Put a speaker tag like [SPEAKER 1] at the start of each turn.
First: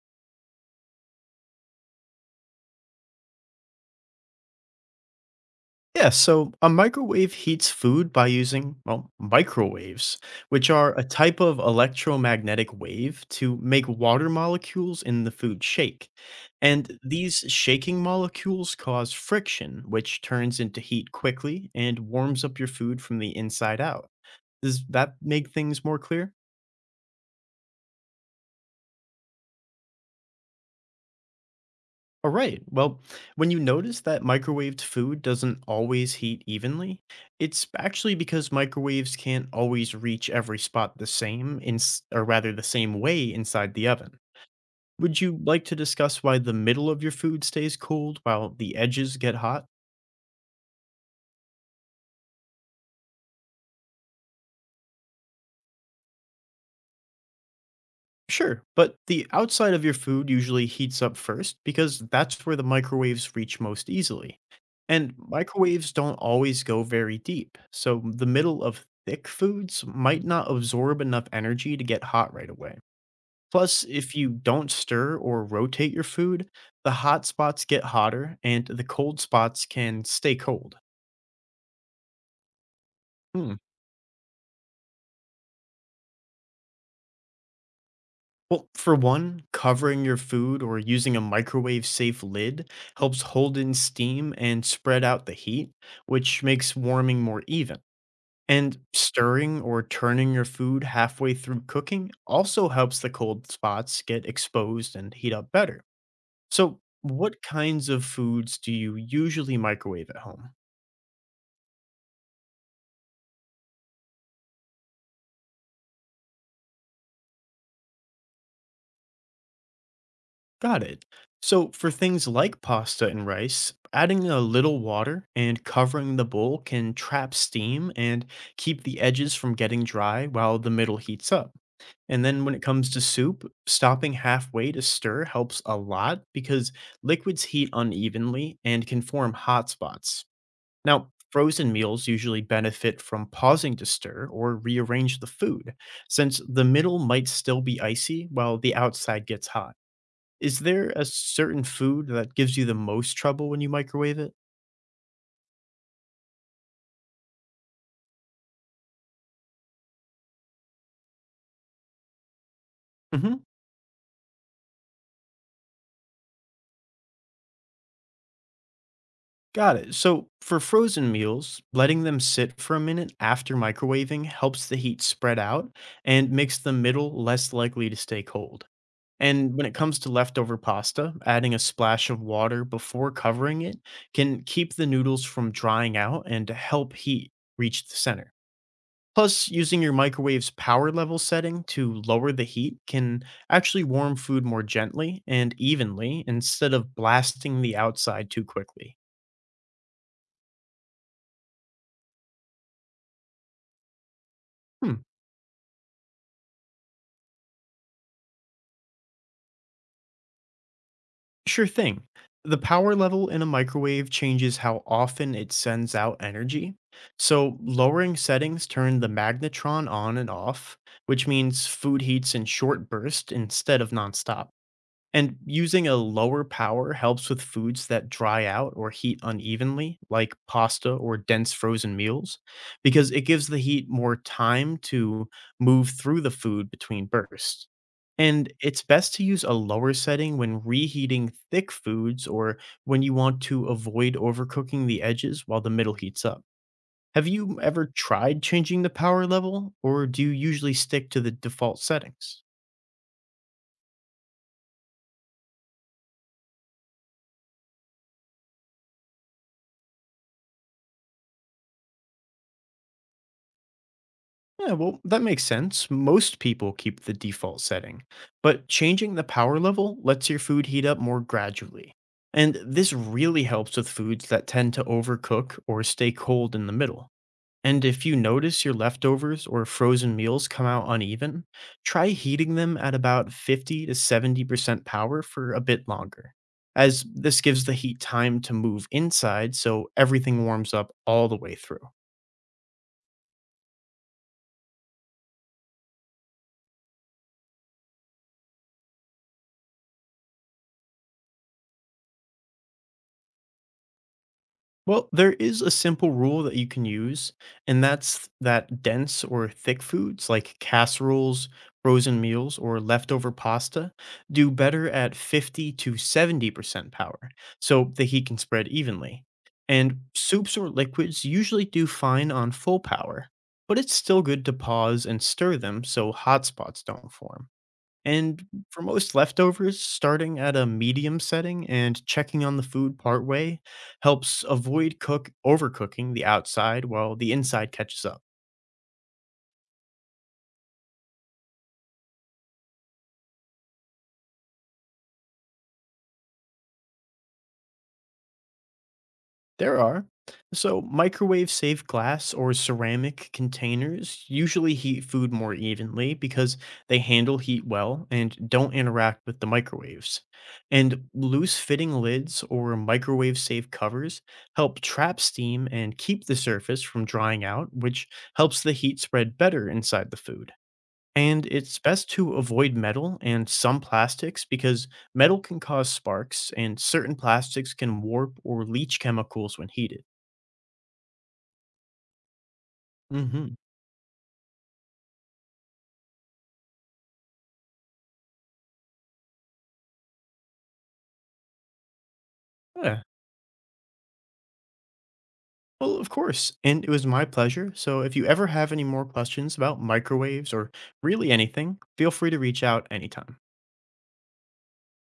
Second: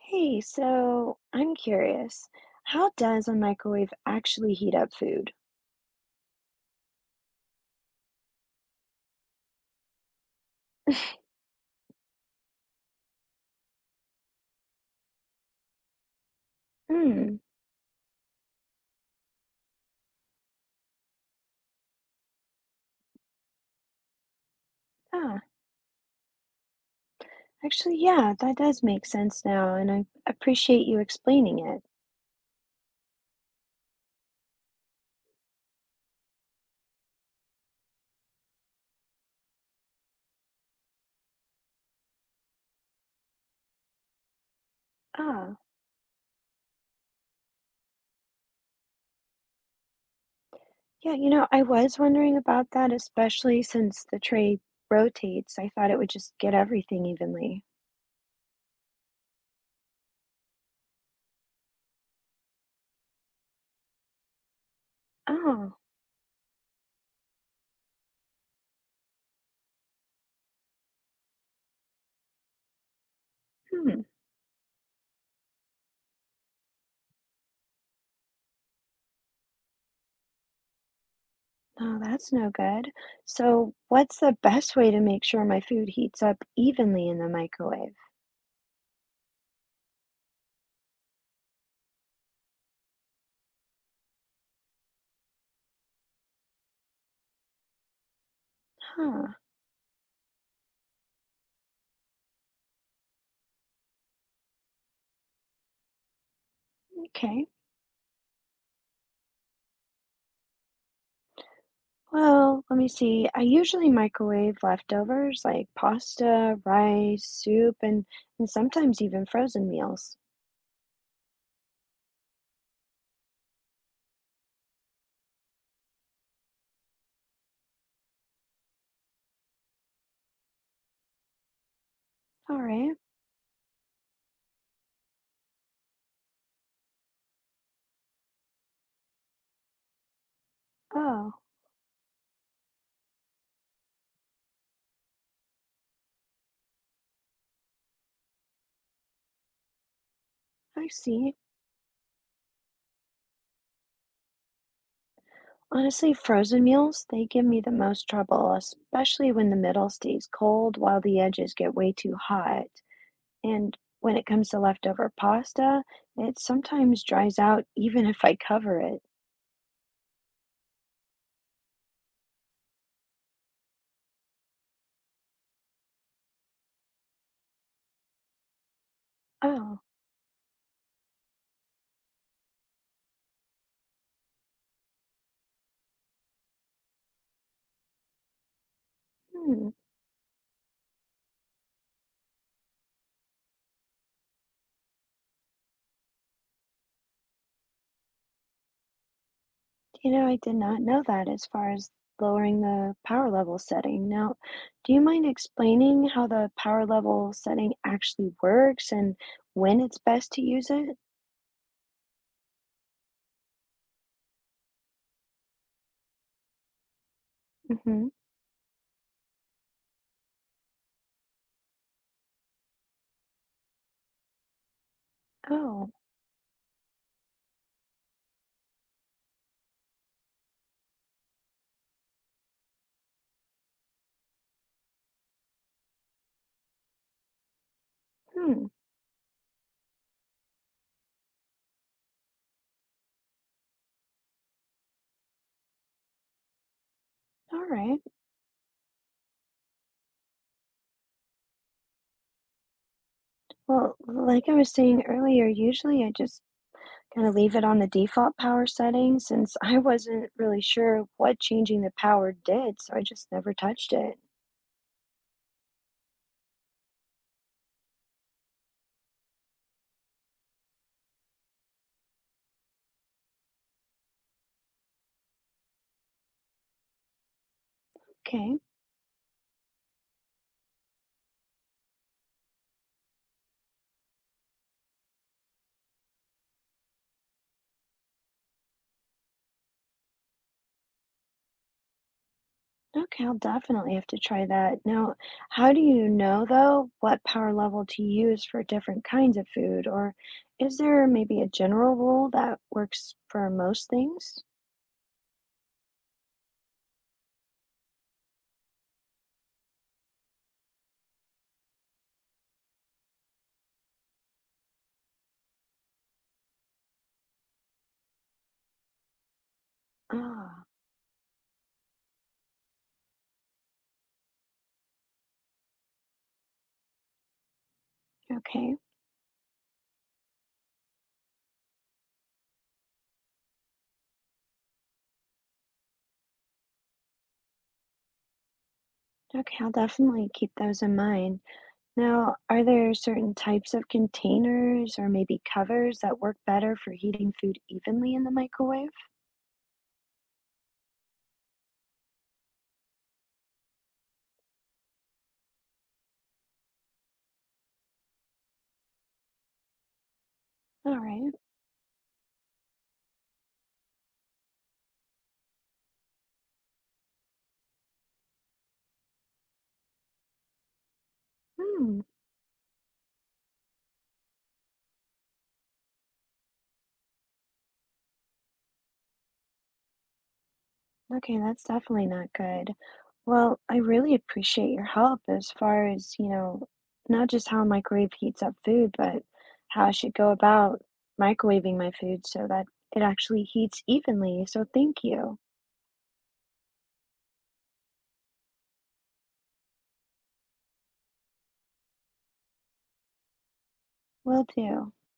[SPEAKER 1] Hey, so I'm curious, how does a microwave actually heat up food?
[SPEAKER 2] Yeah, so a microwave heats food by using, well, microwaves, which are a type of electromagnetic wave to make water molecules in the food shake. And
[SPEAKER 1] Hmm.
[SPEAKER 2] these shaking molecules cause friction, which turns into heat quickly and warms up your food from the inside out. Does that
[SPEAKER 1] Ah,
[SPEAKER 2] make things more clear?
[SPEAKER 1] actually, yeah, that does make sense now, and I appreciate you explaining it.
[SPEAKER 2] All right. Well, when you notice that microwaved food doesn't always heat evenly, it's actually because microwaves can't always reach every spot the same, the same way inside the oven. Would you
[SPEAKER 1] Ah,
[SPEAKER 2] like to discuss why the middle of your food stays cold while the edges get hot?
[SPEAKER 1] yeah, I was wondering about that, especially since the tray rotates. I thought it would just get everything evenly.
[SPEAKER 2] Sure, but the outside of your food usually heats up first because that's where the microwaves reach most easily. And
[SPEAKER 1] Oh,
[SPEAKER 2] microwaves don't always go very deep, so the middle of thick foods might not absorb enough energy to get hot right away. Plus,
[SPEAKER 1] hmm.
[SPEAKER 2] if you don't stir or rotate your food, the hot spots get hotter and the cold spots can stay cold.
[SPEAKER 1] Oh, that's no good.
[SPEAKER 2] Hmm.
[SPEAKER 1] So, what's the best way to make sure my food heats up evenly in the microwave?
[SPEAKER 2] Well, for one, covering your food or using a microwave safe lid helps hold in steam and spread out the heat, which makes warming more even. And
[SPEAKER 1] Huh,
[SPEAKER 2] stirring or turning your food halfway through cooking also helps the cold spots get exposed and heat up better. So, what
[SPEAKER 1] okay.
[SPEAKER 2] kinds of foods do you usually microwave at home?
[SPEAKER 1] Well, let me see. I usually microwave leftovers like pasta, rice, soup, and sometimes even frozen meals.
[SPEAKER 2] Got it. So, for things like pasta and rice, adding a little water and covering the bowl can trap steam and keep the edges from getting dry while the middle heats up. And then when
[SPEAKER 1] All
[SPEAKER 2] it comes
[SPEAKER 1] right.
[SPEAKER 2] to soup, stopping halfway to stir helps a lot because liquids heat unevenly and can form hot spots. Now,
[SPEAKER 1] Oh,
[SPEAKER 2] frozen meals usually benefit from pausing to stir or rearrange the food, since the middle might still be icy while the outside gets hot. Is
[SPEAKER 1] I
[SPEAKER 2] there a
[SPEAKER 1] see.
[SPEAKER 2] certain food that gives you the most trouble when you microwave it?
[SPEAKER 1] Honestly, frozen meals, they give me the most trouble, especially when the middle stays cold while the edges get way too hot.
[SPEAKER 2] Hmm.
[SPEAKER 1] And when it comes to leftover pasta, it sometimes dries out even if I cover it.
[SPEAKER 2] Got it. So, for frozen meals, letting them sit for a minute after microwaving helps the heat spread out and makes the middle less likely to stay cold. And when it
[SPEAKER 1] Oh,
[SPEAKER 2] comes to leftover pasta, adding a splash of water before covering it can keep the noodles from drying out and help heat reach the center. Plus,
[SPEAKER 1] hmm.
[SPEAKER 2] using your microwave's power level setting to lower the heat can actually warm food more gently and evenly instead of blasting the outside too quickly.
[SPEAKER 1] You know, I did not know that as far as lowering the power level setting. Now, do
[SPEAKER 2] Hmm,
[SPEAKER 1] you mind explaining how the power level setting actually works and when it's best to use it?
[SPEAKER 2] sure thing. The power level in a microwave changes how often it sends out energy. So,
[SPEAKER 1] Mm-hmm.
[SPEAKER 2] lowering settings turn the magnetron on and off, which means food heats in short bursts instead of nonstop. And using
[SPEAKER 1] Oh,
[SPEAKER 2] a lower power helps with foods that dry out or heat unevenly, like pasta or dense frozen meals, because it gives the heat more time to move through the food between bursts. And
[SPEAKER 1] hmm.
[SPEAKER 2] it's best to use a lower setting when reheating thick foods or when you want to avoid overcooking the edges while the middle heats up. Have you
[SPEAKER 1] All
[SPEAKER 2] ever
[SPEAKER 1] right.
[SPEAKER 2] tried changing the power level, or do you usually stick to the default settings?
[SPEAKER 1] Well, like I was saying earlier, usually I just kind of leave it on the default power setting since I wasn't really sure what changing the power did, so I just never touched it.
[SPEAKER 2] Yeah, well, that makes sense. Most people keep the default setting, but changing the power level lets your food heat up more gradually. And this really helps with foods that tend to overcook or stay cold in the middle. And if you
[SPEAKER 1] Okay.
[SPEAKER 2] notice your leftovers or frozen meals come out uneven, try heating them at about 50 to 70% power for a bit longer, as this gives the heat time to move inside so everything warms up all the way through.
[SPEAKER 1] Okay, I'll definitely have to try that. Now, how do you know though what power level to use for different kinds of food? Or is there maybe a general rule that works for most things?
[SPEAKER 2] Well, there is a simple rule that you can use, and that's that dense or thick foods like casseroles, frozen meals, or leftover pasta do better at 50 to 70% power, so the heat can spread evenly. And soups
[SPEAKER 1] Ah,
[SPEAKER 2] or liquids usually do fine on full power, but it's still good to pause and stir them so hot spots don't form. And
[SPEAKER 1] okay.
[SPEAKER 2] for most leftovers, starting at a medium setting and checking on the food partway helps avoid cook overcooking the outside while the inside catches up.
[SPEAKER 1] Okay, I'll definitely keep those in mind. Now, are there certain types of containers or maybe covers that work better for heating food evenly in the microwave?
[SPEAKER 2] There are. So, microwave safe glass or ceramic containers usually heat food more evenly because they handle heat well and don't interact with the microwaves.
[SPEAKER 1] All
[SPEAKER 2] And
[SPEAKER 1] right.
[SPEAKER 2] loose fitting lids or microwave safe covers help trap steam and keep the surface from drying out, which helps the heat spread better inside the food. And it's
[SPEAKER 1] Hmm.
[SPEAKER 2] best to avoid metal and some plastics because metal can cause sparks and certain plastics can warp or leach chemicals when heated.
[SPEAKER 1] Okay, that's definitely not good.
[SPEAKER 2] Hmm.
[SPEAKER 1] Well, I really appreciate your help as far as, you know, not just how a microwave heats up food, but how I should go about microwaving my food so that it
[SPEAKER 2] Yeah.
[SPEAKER 1] actually heats evenly. So thank you.
[SPEAKER 2] Well, of course. And it was my pleasure. So if you ever have any more questions about microwaves or really anything, feel free to reach out anytime.
[SPEAKER 1] Will do.